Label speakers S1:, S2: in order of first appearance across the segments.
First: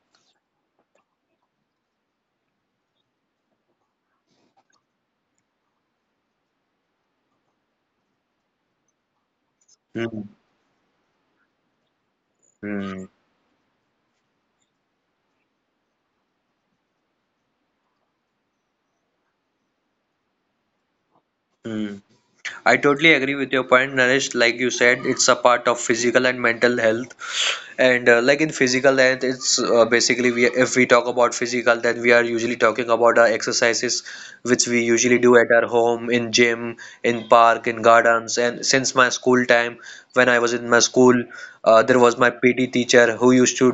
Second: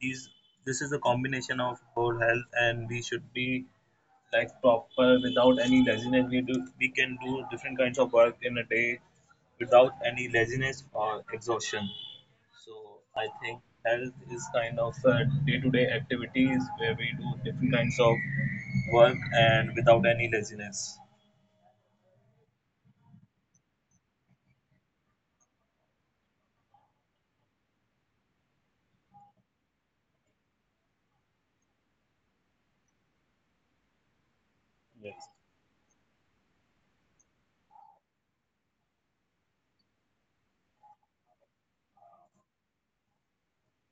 S1: these this is a combination of whole health, and we should be like proper, without any laziness, we can do different kinds of work in a day without
S2: Hmm.
S1: any laziness or exhaustion. So
S2: Hmm.
S1: I think health is kind of day-to-day activities where we do different kinds of work and without any laziness.
S2: Hmm. I totally agree with your point, Naresh. Like you said, it's a part of physical and mental health. And like in physical health, it's basically, we if we talk about physical, then we are usually talking about our exercises which we
S1: Yes.
S2: usually do at our home, in gym, in park, in gardens. And since my school time, when I was in my school, there was my PT teacher who used to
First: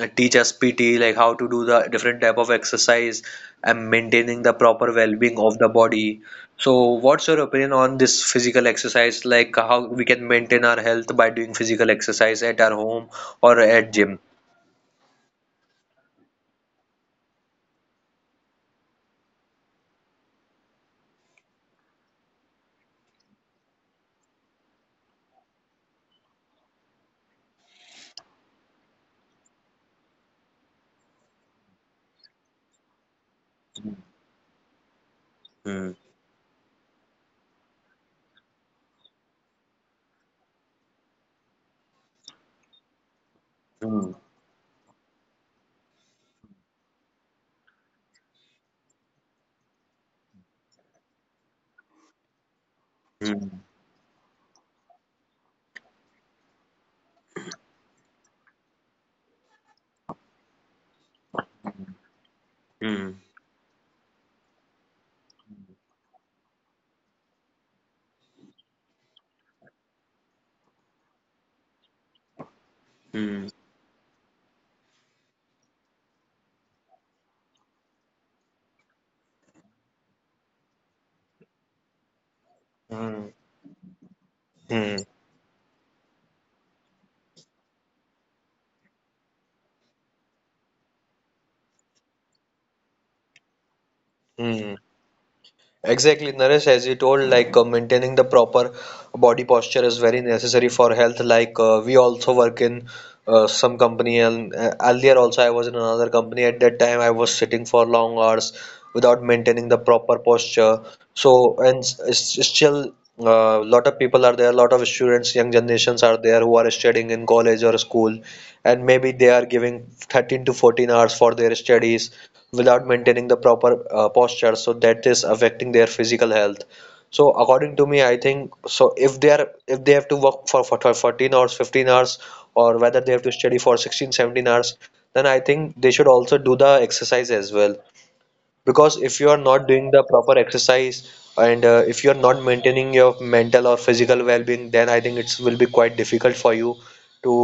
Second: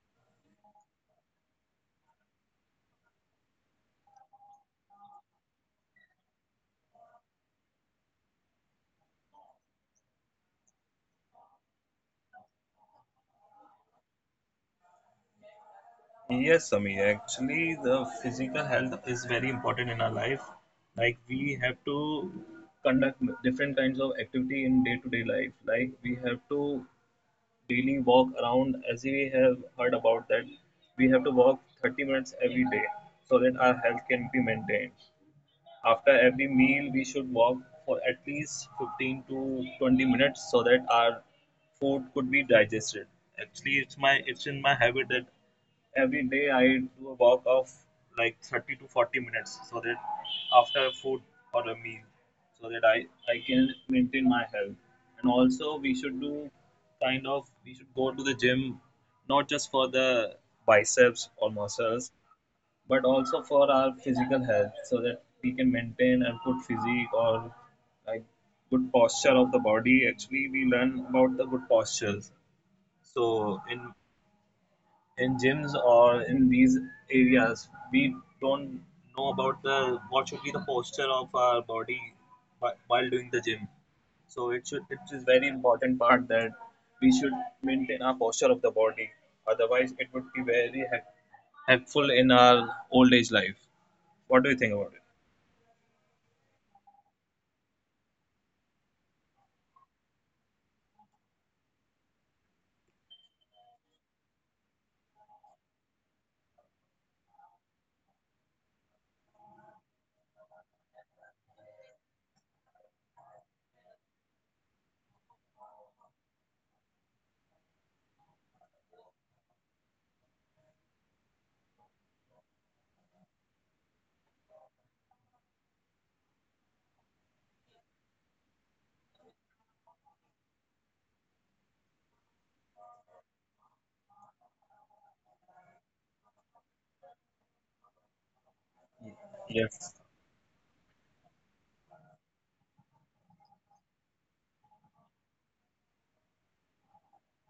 S2: teach us PT, like how to do the different type of exercise and maintaining the proper well-being of the body. So, what's your opinion on this physical exercise? Like how we can maintain our health by doing physical exercise at our home or at gym?
S1: Yes, Sami. Actually, the physical health is very important in our life. Like we have to conduct different kinds of activity in day-to-day life. Like we have to daily walk around, as we have heard about that. We have to walk 30 minutes every day so that our health can be maintained.
S2: Mm.
S1: After every meal, we should walk for at least 15 to 20 minutes so that our food could be digested. Actually,
S2: Hmm.
S1: it's in my habit that every day I do a walk of like 30 to 40 minutes, so that after food or a meal, so that I
S2: Mm,
S1: can maintain my health. And also, we should do kind of we should go to the gym, not just for the biceps or muscles, but
S2: mm,
S1: also for our physical health, so that we can maintain a good physique, or like good posture of the body. Actually, we learn about the good postures.
S2: mm.
S1: So in gyms or in these areas, we don't know about the what should be the posture of our body while doing the
S2: Hmm.
S1: gym. So
S2: Hmm.
S1: it is very important part that we should maintain our posture of the body. Otherwise it would be very helpful in our old age life. What do you think
S2: Hmm.
S1: about it?
S2: Exactly, Naresh, as you told, like maintaining the proper body posture is very necessary for health. Like we also work in some company, and earlier also I was in another company. At that time, I was sitting for long hours without maintaining the proper posture. So, and still, a lot of people are there, a lot of students, young generations are there who are studying in college or school, and maybe they are giving 13 to 14 hours for their studies without maintaining the proper posture, so that is affecting their physical health. So according to me, I think, so if they have to work for 14 hours, 15 hours, or whether they have to study for 16, 17 hours, then I think they should also do the exercise as well. Because if you are not
S1: Yes,
S2: doing the proper exercise, and if you are not maintaining your mental or physical well-being, then I think it will be quite difficult for you to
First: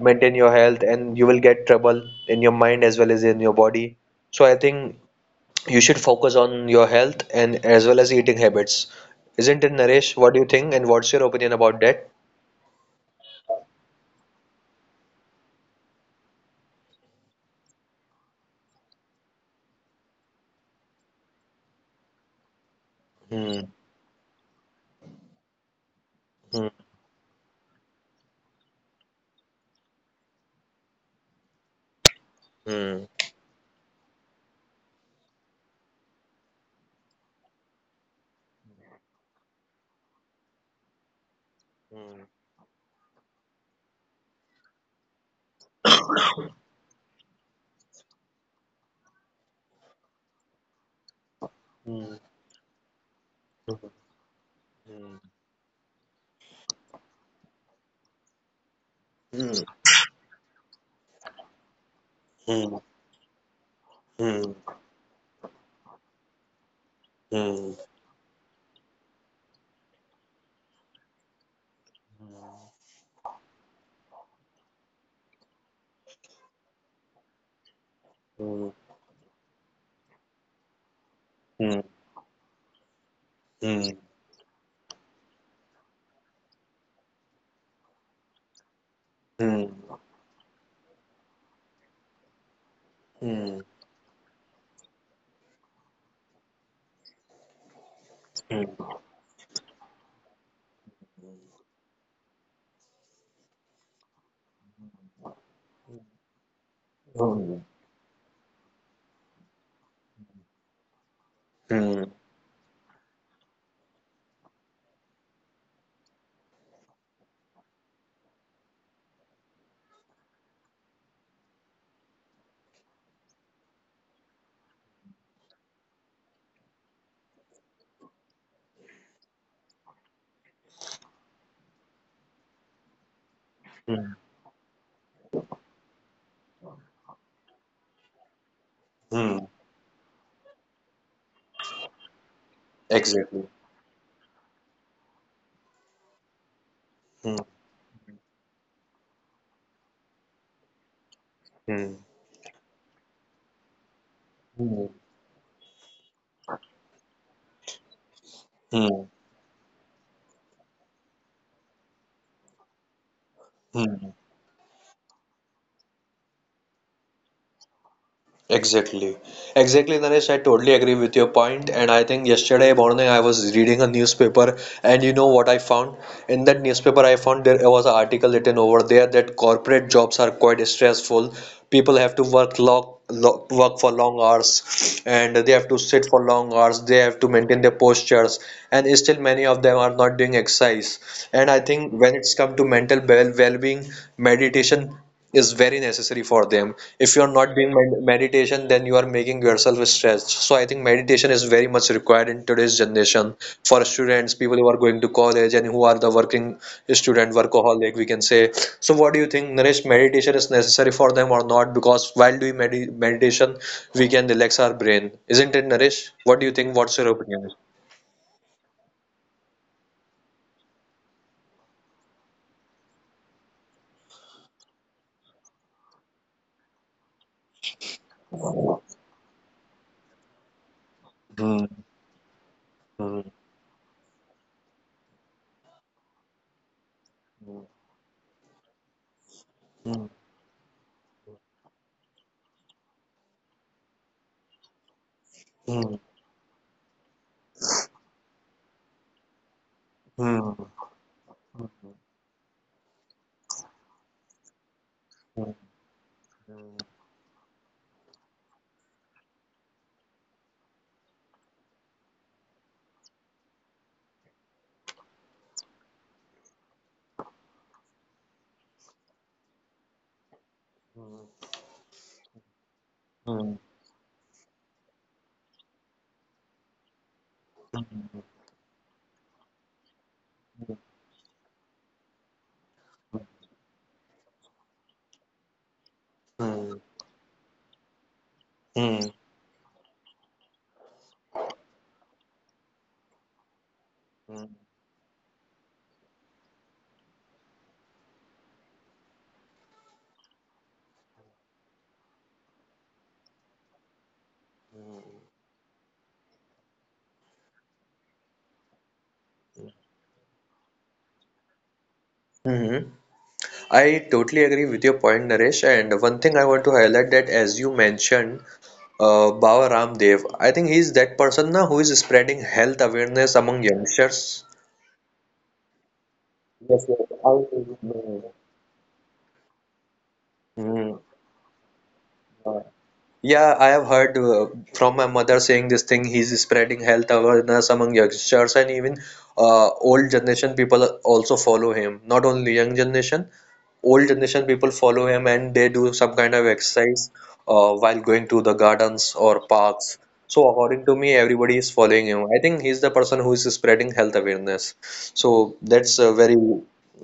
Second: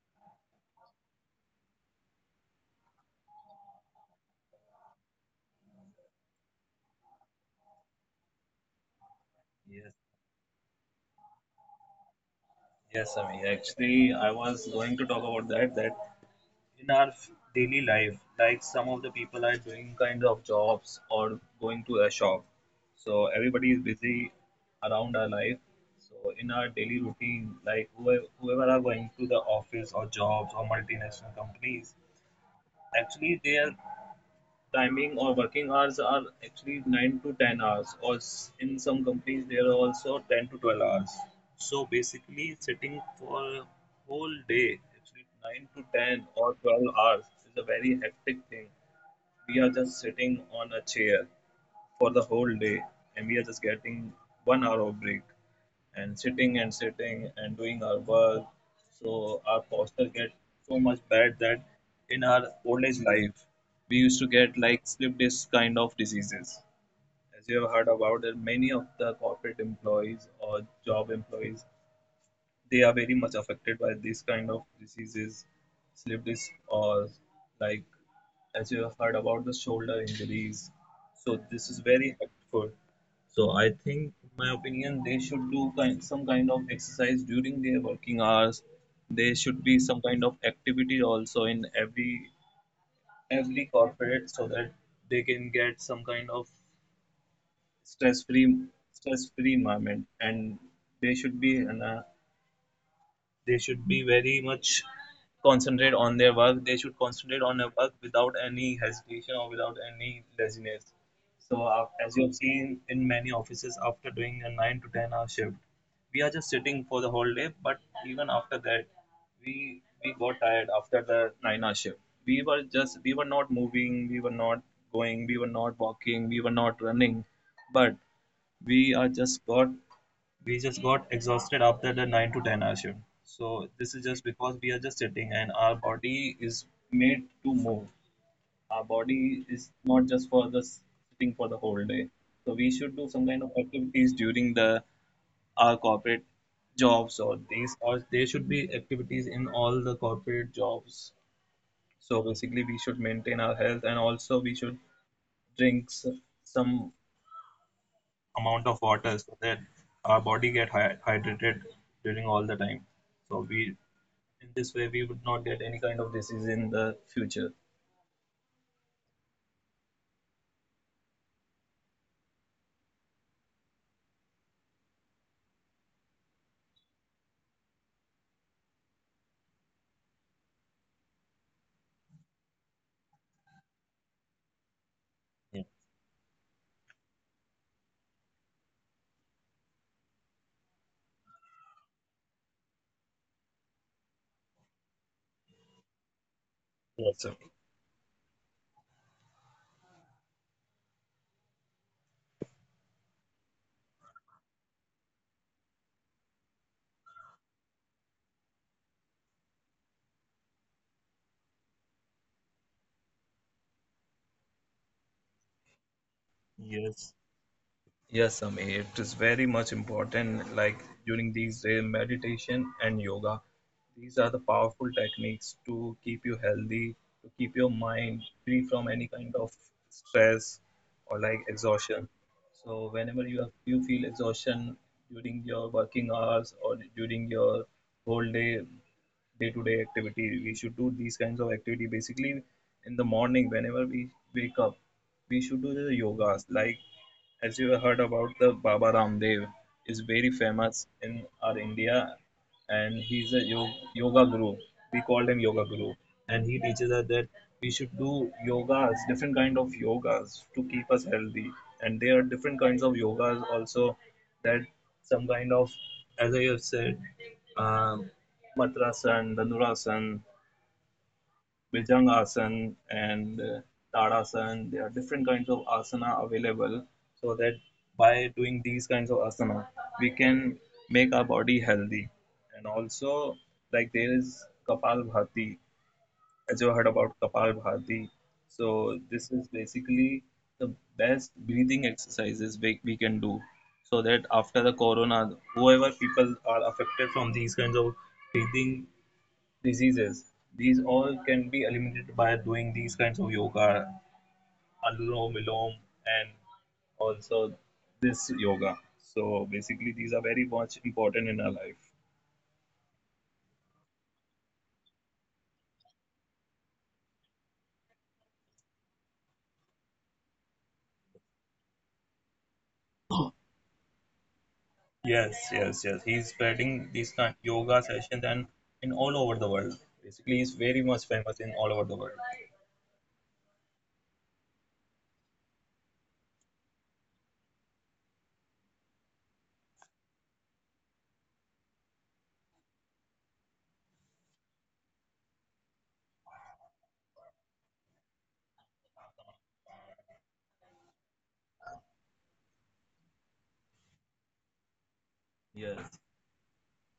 S2: maintain your health, and you will get trouble in your mind as well as in your body. So I think you should focus on your health and as well as eating habits. Isn't it,
S1: yes,
S2: Naresh? What do you think, and what's your opinion about that?
S1: yes, Ami. Actually, I was going to talk about that, that in our daily life, like some of the people are doing kind of jobs or going to a shop. So
S2: Hmm,
S1: everybody is busy around our life. So in
S2: hmm,
S1: our daily routine, like whoever are going to the office or jobs or multinational companies,
S2: hmm,
S1: actually they are timing or working hours are actually 9 to 10 hours, or in some companies, there are also 10 to 12 hours. So
S2: hmm,
S1: basically, sitting for a whole day, actually 9 to 10 or 12 hours, is a very hectic thing. We are just sitting on a chair for the whole day, and we are just getting one hour of break and sitting and sitting and doing our work.
S2: hmm,
S1: So
S2: hmm, hmm, hmm,
S1: our posture get so much bad that in our
S2: hmm,
S1: old age life, we used to
S2: hmm,
S1: get like slip disc kind of diseases. As you
S2: hmm,
S1: have heard about that, many of the corporate employees or job employees, they are very much affected by these kind of diseases, slip disc, or like,
S2: hmm.
S1: as you have heard about the shoulder injuries. So this
S2: Hmm,
S1: is very hurtful. So I
S2: hmm,
S1: think, in my opinion, they should do some kind of exercise during their working hours. There should be
S2: mm,
S1: some kind of activity also in every
S2: mm,
S1: every corporate so that they can get some kind of stress-free
S2: mm,
S1: stress-free environment. And they should be in a they should be very much concentrate on their work they should concentrate on
S2: mm,
S1: their work without any hesitation or without any laziness. So
S2: mm,
S1: as you have seen in many offices, after doing a 9 to 10 hour shift, we are just sitting for the whole day, but even after that, we got tired after the 9-hour shift. We were not moving, we were not going, we were not walking, we were not running, but we are just got we just got exhausted after the 9 to 10 hour shift. So this is
S2: mm,
S1: just because we are just sitting, and our body is made to move. Our
S2: mm,
S1: body is not just for the sitting for the whole day. So we should do some
S2: exactly.
S1: kind of activities during the our corporate jobs
S2: Mm,
S1: or these, or there should be activities in all the corporate jobs.
S2: mm,
S1: So basically, we should maintain our health, and also we should
S2: mm,
S1: drink some amount of
S2: mm,
S1: water so that our body get hydrated during all the time. So we
S2: mm,
S1: in this way we would not get any kind of disease in the future.
S2: exactly. Exactly, Naresh. I totally agree with your point. And I think yesterday morning I was reading a newspaper, and you know what I found? In that newspaper, I found there was an article written over there that corporate jobs are quite stressful. People have to work long, lo work for long hours, and they have
S1: Yeah.
S2: to sit for long hours. They have to maintain their postures, and still many of them are not doing exercise. And I think when it's come to mental well-being, meditation is very necessary for them. If
S1: Yes.
S2: you're
S1: So.
S2: not doing meditation, then you are making yourself stressed. So I think meditation is very much required in today's generation for students, people who are going to college, and who are the working student, workaholic, we can say. So what do you think, Naresh? Meditation is necessary for them or not? Because while doing meditation, we can relax our brain. Isn't it, Naresh? What do you think? What's your
S1: Yes.
S2: opinion?
S1: Yes, Amir, it is very much important. Like during these days, meditation and yoga, these are the powerful techniques to keep you healthy, to keep your mind free from any kind of stress or like
S2: Hmm,
S1: exhaustion. So
S2: hmm,
S1: whenever you feel exhaustion during your working hours or during your whole day, day-to-day activity, we should do these kinds of activity basically in the morning whenever we wake up. We should do
S2: hmm,
S1: the yogas. Like, as you have heard about, the Baba Ramdev is very
S2: hmm, hmm,
S1: famous in our India, and he's a yoga guru. We call him yoga guru, and he teaches us that we should do yogas, different kind of yogas to keep us healthy. And there are different kinds of yogas also, that some kind of, as I have said, um, Matrasana, Dandurasana, Bhujangasana, and
S2: hmm,
S1: Tadasana. There are different kinds of asana available so that
S2: hmm,
S1: by doing these kinds of asana, we can make our body healthy. And also, like there is Kapalbhati,
S2: hmm, hmm, hmm,
S1: as you
S2: hmm,
S1: heard
S2: hmm.
S1: about Kapalbhati.
S2: Hmm,
S1: So,
S2: hmm,
S1: this is basically the best breathing exercises we can do, so that after the corona, whoever people are affected from these kinds of breathing diseases, these all can be eliminated by doing these kinds of yoga, Anulom Vilom, and also this yoga. So basically, these are very much important in our life.
S2: hmm, hmm. I totally agree with your point, Naresh. And one thing I want to highlight, that as you mentioned, Baba Ramdev, I think he's that person now who is spreading health awareness among youngsters.
S1: Yes, yes, yes. He's
S2: Yes,
S1: spreading
S2: yes,
S1: these
S2: I
S1: kind of yoga sessions
S2: know.
S1: and in all over the world. Basically, he's very
S2: Hmm.
S1: much famous in all over the world.
S2: Yeah, I have heard from my mother saying this thing. He's spreading health awareness among youngsters, and even old generation people also follow him. Not only young generation, old generation people follow him, and they do some kind of exercise while going to the gardens or parks. So according to me, everybody is following him. I think he's the person who is spreading health awareness. So that's
S1: Yes.
S2: a very,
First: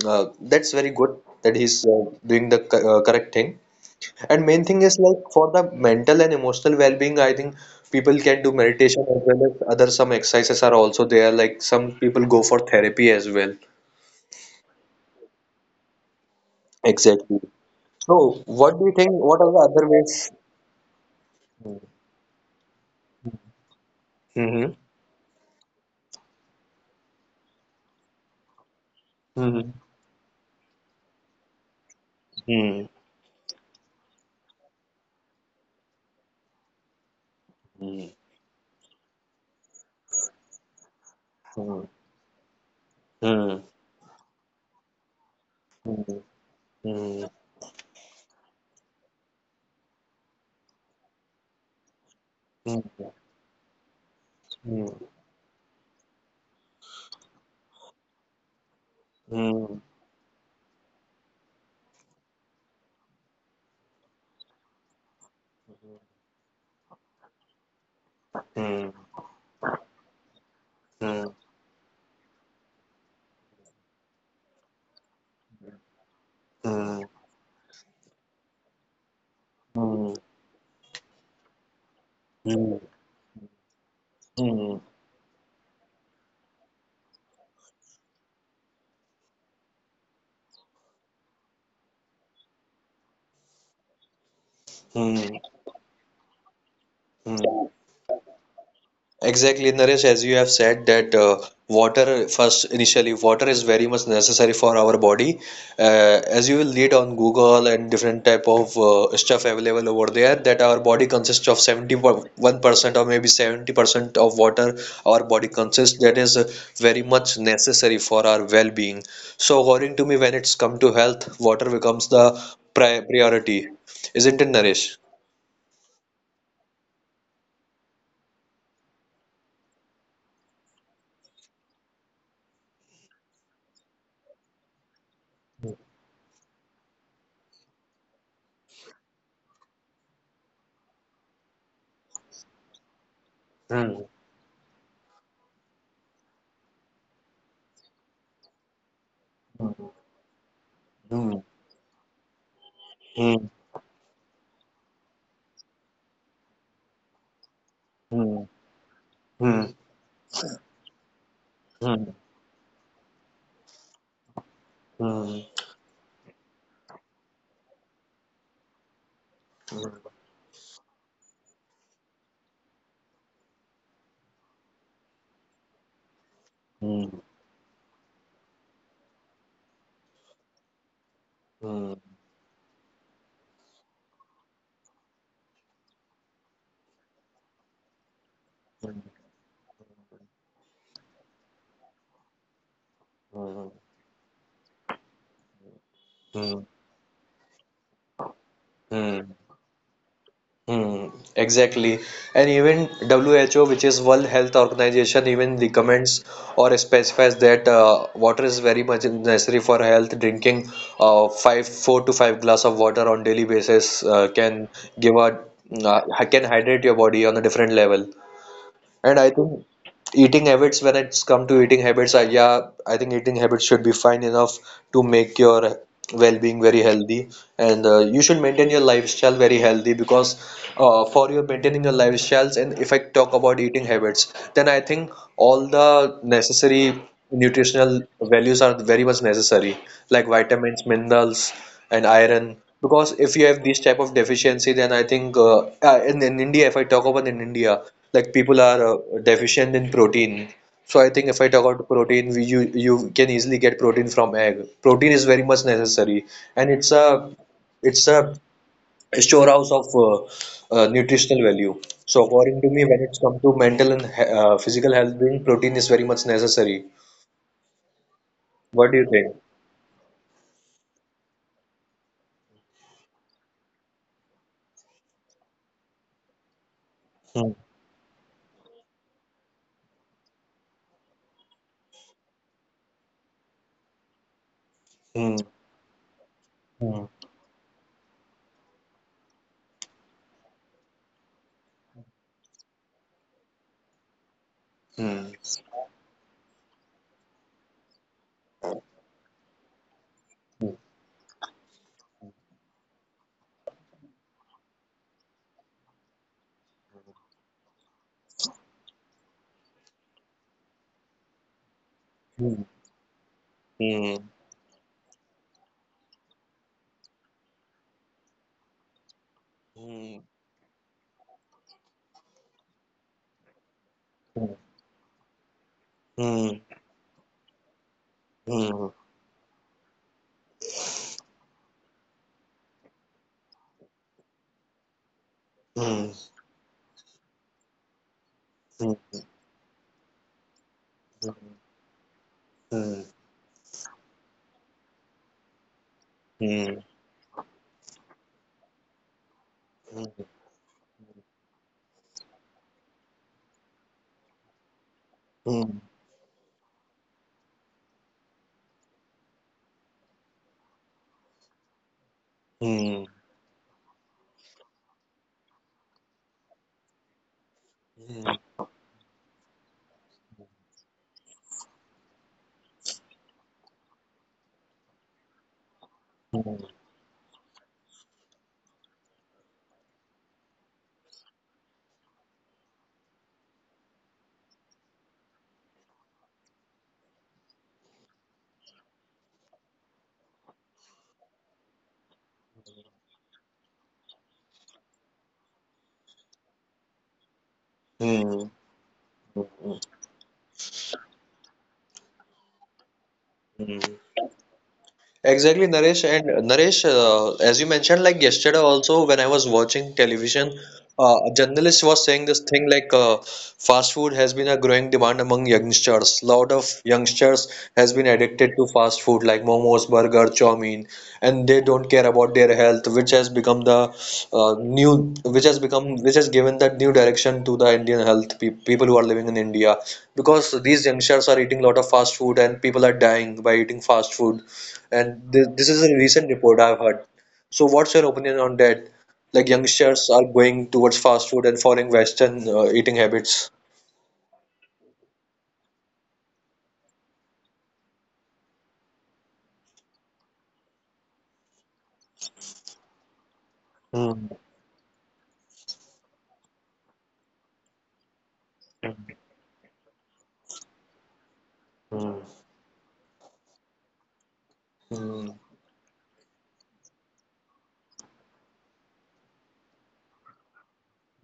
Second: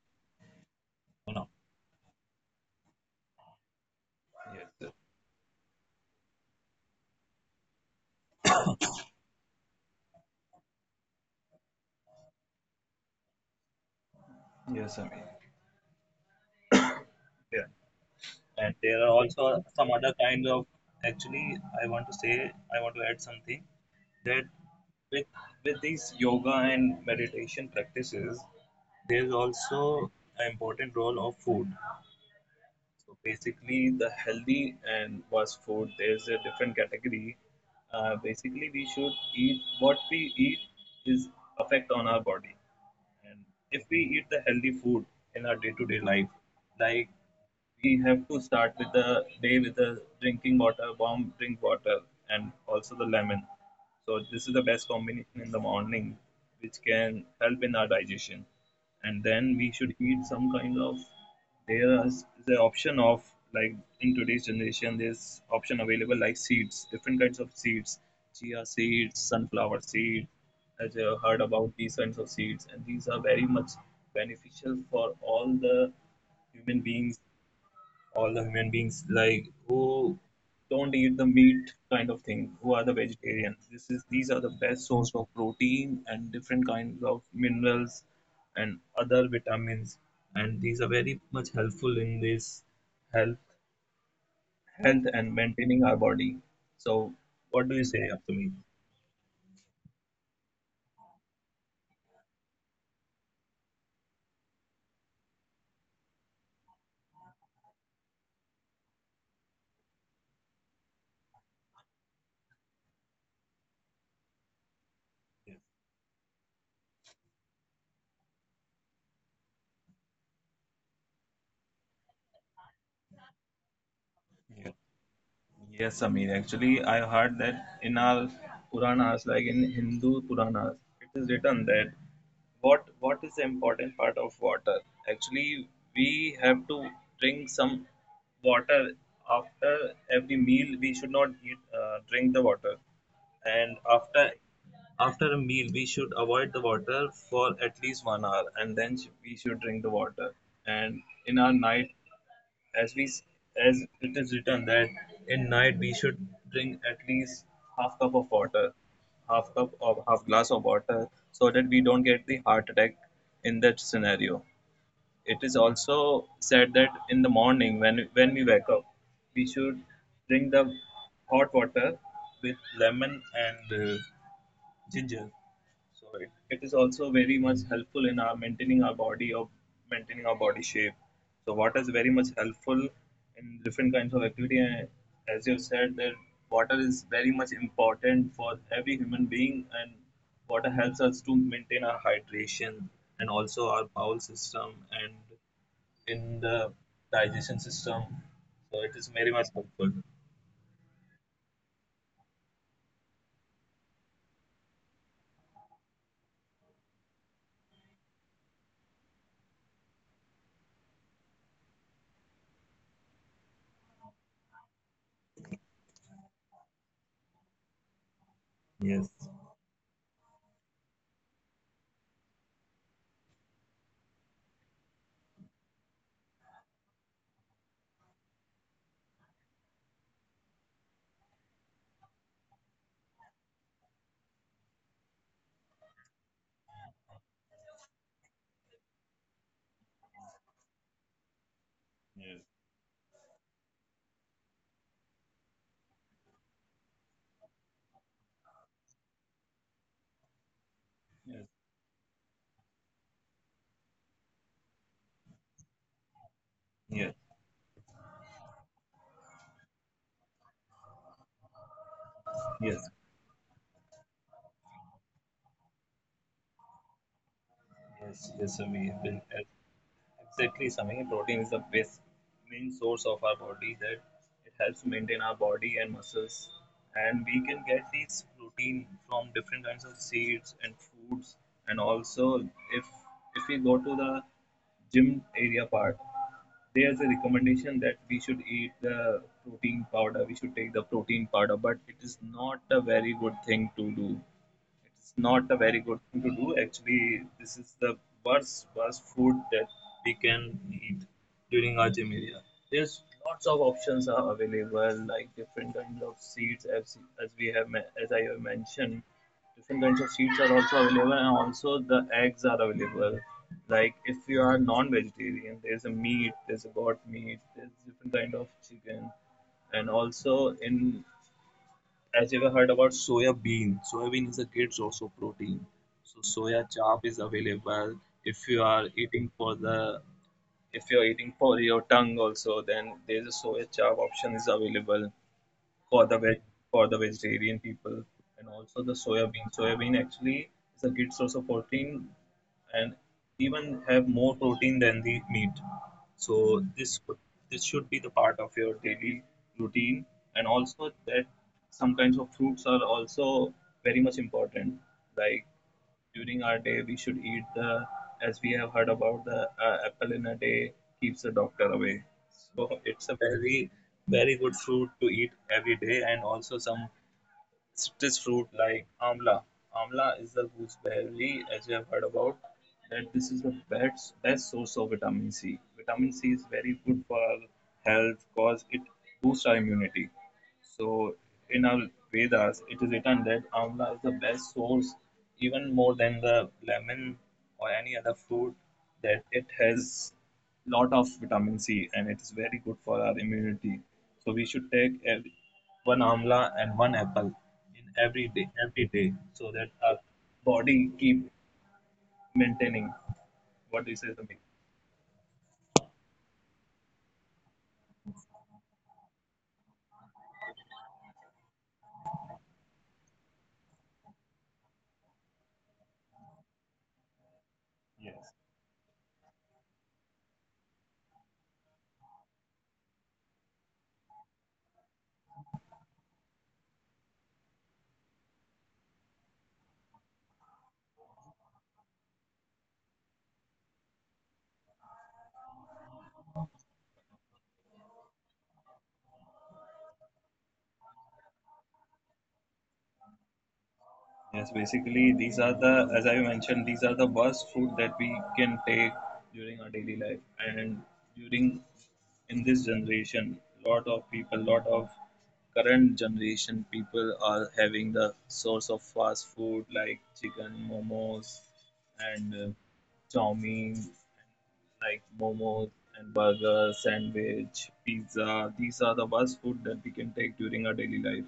S2: that's very good
S1: No, no.
S2: that he's doing the correct thing. And main thing
S1: Yes.
S2: is, like, for the mental and emotional well-being, I think people can do meditation, as well as other some exercises are also there. Like, some people go for therapy as well.
S1: Yes, I mean.
S2: Exactly.
S1: Yeah.
S2: So
S1: And
S2: what do you
S1: there
S2: think?
S1: are
S2: What are
S1: also
S2: the other
S1: some other
S2: ways?
S1: kind of, actually, i want to say I want to add something, that
S2: Mm-hmm.
S1: with with these yoga and meditation practices, there is
S2: Mm-hmm.
S1: also an important role of food.
S2: Hmm.
S1: So basically, the healthy and fast food, there's a different category. Basically, we should eat, what we eat is
S2: Hmm.
S1: effect on our body. And
S2: Hmm.
S1: if we eat the healthy food in our
S2: Hmm.
S1: day-to-day
S2: Hmm.
S1: life, like,
S2: Hmm.
S1: we have to start with the day with the drinking water, warm drink water, and
S2: Hmm.
S1: also the
S2: Hmm.
S1: lemon. So this is the best combination in the morning, which can help in our digestion. And then we should eat some kind of. There is the option of, like in today's generation, there's option available like seeds, different kinds of seeds,
S2: Hmm.
S1: chia
S2: Hmm. Hmm.
S1: seeds, sunflower seed. As you heard about these kinds of seeds, and these are very much beneficial for all the human beings all the human beings, like, who don't eat the meat kind of thing, who
S2: Hmm.
S1: are the vegetarians, this is these are
S2: Hmm.
S1: the
S2: Hmm.
S1: best source of protein and different kinds of minerals and other vitamins, and these are very much helpful in this health health
S2: Hmm.
S1: and maintaining our body. So
S2: Hmm.
S1: what do you say up?
S2: Exactly, Naresh, as you have said that water, first initially, water is very much necessary for our body. As you will read on Google and different type of stuff available over there, that our body consists of 71% or maybe 70% of water our body consists. That is very much necessary for our well-being. So according to me, when it's come to health, water becomes the priority. Isn't it, Naresh?
S1: Yes, Amir. Actually, I heard that in our Puranas, like in Hindu Puranas, it is written that what is the important part of water? Actually, we have to drink some water after every meal. We should not drink the water, and
S2: Hmm.
S1: after a meal, we should avoid the water for at least one hour, and then we should drink the water. And
S2: Hmm.
S1: in our night, as we
S2: Hmm.
S1: as it is written that in night we should drink at least half cup of
S2: Hmm.
S1: water, half
S2: Hmm.
S1: cup or half glass of water, so that we
S2: Hmm.
S1: don't get the heart attack in that scenario.
S2: Hmm.
S1: It is also said that in the morning, when we wake up, we should
S2: Hmm.
S1: drink the hot water with lemon and ginger. So it is
S2: Hmm.
S1: also very much helpful in our maintaining our body, or maintaining our body shape. So water is
S2: Hmm.
S1: very much helpful in different kinds of activity. And as you have said, that water is very much important for every human being, and water helps us to maintain our hydration and also our bowel system and in
S2: Hmm.
S1: the digestion system. So it is
S2: Hmm.
S1: very much helpful.
S2: Mm. Exactly. And even WHO, which is World Health Organization, even recommends or specifies that water is very much necessary for health. Drinking five, four to five glass of water.
S1: Yes.
S2: And I think eating habits, when it's come to eating habits, Yeah, I think eating habits should be fine enough to make your well-being very healthy. And you should maintain your lifestyle very healthy, because for your maintaining your lifestyles, and if I talk about eating habits, then I think all the necessary nutritional values are very much necessary, like vitamins, minerals, and
S1: Yes.
S2: iron, because if you have these type of deficiency, then I think, in, India, if I talk about, in India, like people are deficient in protein. So I think, if
S1: Yes.
S2: I talk about protein, we, you can easily get protein from egg. Protein is very much necessary, and it's a
S1: Yes.
S2: it's a storehouse of nutritional value. So according to me,
S1: Yes.
S2: when it's come to mental and physical health being, protein is very much necessary.
S1: Yes, yes,
S2: What
S1: Sami.
S2: do you think?
S1: It's Exactly, Sami. Protein is the best main source of our body that it helps maintain our body and muscles. And we
S2: Hmm.
S1: can get these protein from different kinds of seeds and fruits. And also, if if we go to the gym
S2: Hmm.
S1: area part, there's
S2: Hmm.
S1: a recommendation that we should eat the protein powder, but it is not a very good thing to do. It's
S2: Hmm.
S1: not a very good thing to do Actually, this is the worst food that we can eat during our gym. There's lots of options are available like different kinds of seeds as, as we have as i have mentioned. Different kinds of seeds are also available, and also the eggs are available. Like if
S2: Hmm.
S1: you are non-vegetarian, there's a meat, there's a goat meat, there's different kind of chicken. And
S2: Hmm.
S1: also in, as you ever heard about soya bean, soya bean is a
S2: Hmm.
S1: great source of protein. So soya
S2: Hmm.
S1: chop is available. If you are
S2: 嗯
S1: eating for the If you are eating for your tongue also, then there's a soya chop option is available for
S2: 嗯
S1: the veg, for the vegetarian people. And also the soya
S2: 嗯
S1: bean. Soya bean actually is a good source of protein, and
S2: 嗯嗯
S1: even have more protein than the meat. So
S2: 嗯
S1: this should be the part of your daily routine.
S2: 嗯
S1: And also that some kinds of fruits are also very much important. Like
S2: 嗯
S1: during our day, we should eat the, as we have heard about the apple in a day keeps the doctor away. So
S2: 嗯
S1: it's a very very good fruit to eat every day. And also some citrus fruit like amla. Amla is the gooseberry, as you have heard about. That this is the best source of vitamin C. Vitamin C is very good for our health because it boosts our immunity. So in our Vedas, it is written that amla is the best source, even more than the lemon or any other fruit, that it has lot of vitamin C and it is very good for our immunity. So we should take every, one amla and one apple in
S2: 嗯 嗯
S1: every day, so that our body keep maintaining. What do you
S2: 嗯。
S1: say, Samir?
S2: Exactly, Naresh. And Naresh, as you mentioned, like yesterday also, when I was watching television, a journalist was saying this thing, like fast food has been a growing demand among youngsters. Lot of youngsters has been
S1: Yes.
S2: addicted to fast food like momos, burger, chow mein, and they don't care about their health, which has become the new, which has become, which has given that new direction to the Indian health pe people who are living in India, because these youngsters are eating a lot of fast food, and people are dying by eating fast food, and this is a recent report I've heard. So, what's your opinion on that? Like youngsters are going towards fast food and following Western eating habits.
S1: Yes, basically these are the, as I mentioned, these are the best food that we can take during our daily life. And during, in this generation, lot of
S2: Hmm.
S1: people, lot of current generation people are having the source of
S2: Hmm.
S1: fast food like chicken, momos, and chowmein, like
S2: Hmm.
S1: momos and burger, sandwich, pizza. These are the fast food that we can take during our daily life,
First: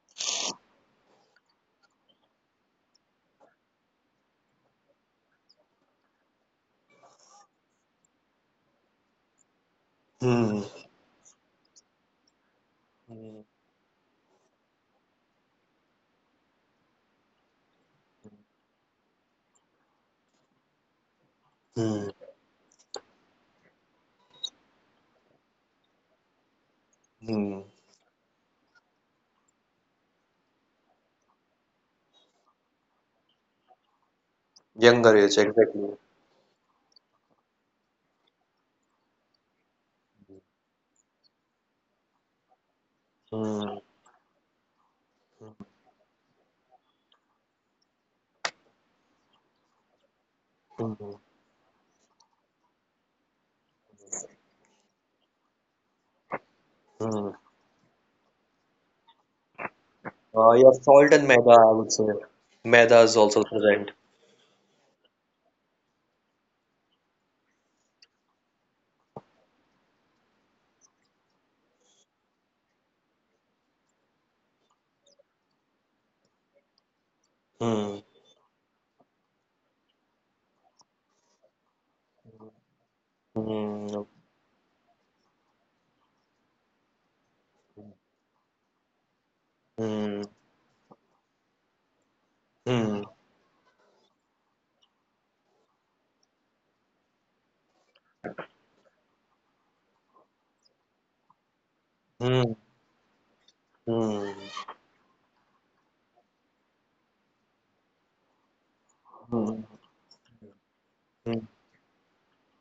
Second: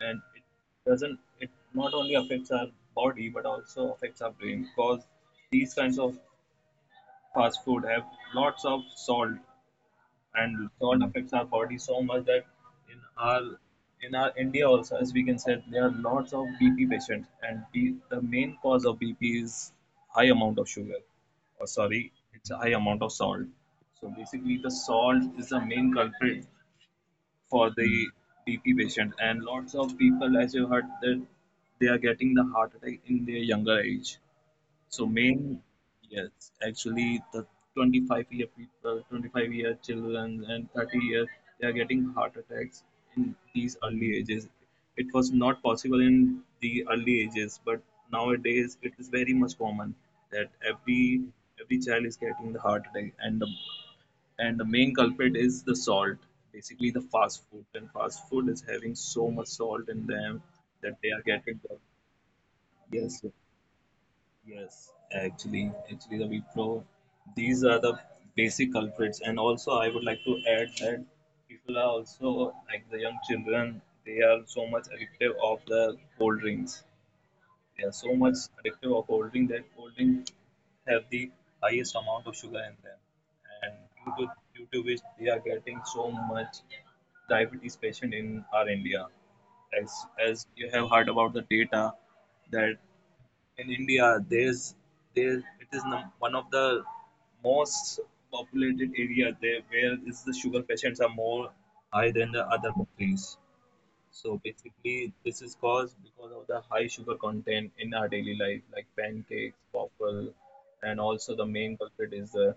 S1: and it doesn't. It not only affects our body but also affects our brain because these kinds of fast food have lots of salt,
S2: Hmm.
S1: and salt affects our body so much that in our
S2: Hmm.
S1: in our India also, as we can say, there are lots of BP patients, and B, the main cause of BP is high amount of sugar, or
S2: Hmm.
S1: sorry, it's a high amount of salt. So basically, the salt is the main culprit
S2: Hmm.
S1: for the BP patient, and lots of people, as you heard, that they are getting the heart attack in their younger age. So
S2: Younger age,
S1: main,
S2: exactly.
S1: yes, actually the 25-year people, 25-year children and 30 year, they are getting heart attacks in
S2: Hmm.
S1: these early ages. It was not possible in the early ages, but nowadays it is very much common that every
S2: Hmm.
S1: every child is getting the heart attack, and the main culprit is the salt. Basically the
S2: Hmm.
S1: fast food, and fast food is having so much salt in them
S2: Yeah,
S1: that
S2: salt
S1: they
S2: and
S1: are
S2: maida,
S1: getting
S2: I
S1: the,
S2: would say. Maida is
S1: yes.
S2: also present.
S1: Yes, actually, actually, the Wipro, these are the basic culprits. And also, I would like to add that people are also, like the young children, they are so much addictive of the cold drinks. They
S2: Hmm.
S1: are so much addictive of cold drink that cold drink have the highest amount of sugar in them, and
S2: Hmm.
S1: due to which they are getting so much diabetes patient in our India. As
S2: Hmm.
S1: as you have heard about the data, that
S2: Hmm.
S1: in India, there's, there it is num- one of the most populated area there where is the sugar patients are more high than the
S2: Hmm.
S1: other countries.
S2: Hmm.
S1: So basically, this is caused because of the high sugar content in our daily life, like pancakes,
S2: Hmm.
S1: waffle, and also
S2: Hmm.
S1: the main culprit is the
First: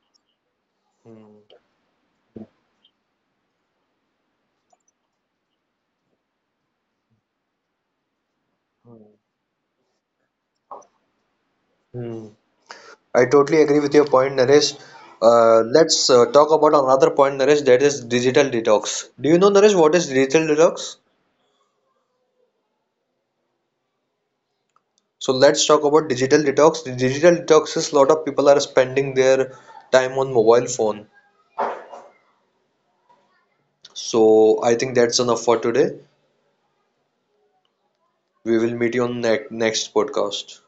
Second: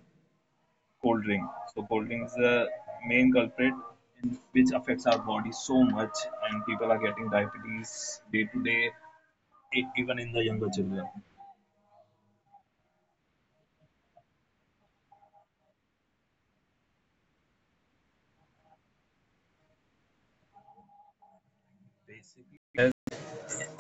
S1: cold
S2: Hmm.
S1: drink. So cold drink is the main culprit, in which affects our body so much, and people are getting diabetes day to day, even in the younger children.
S2: Hmm. I totally agree with your point, Naresh. Let's talk about another point, Naresh, that is digital detox. Do you know, Naresh, what is digital detox?
S1: Basically
S2: So let's talk about digital detox. The digital detox is, a lot of people are spending their time on mobile phone. So I think that's enough for today. We will meet you on ne next podcast.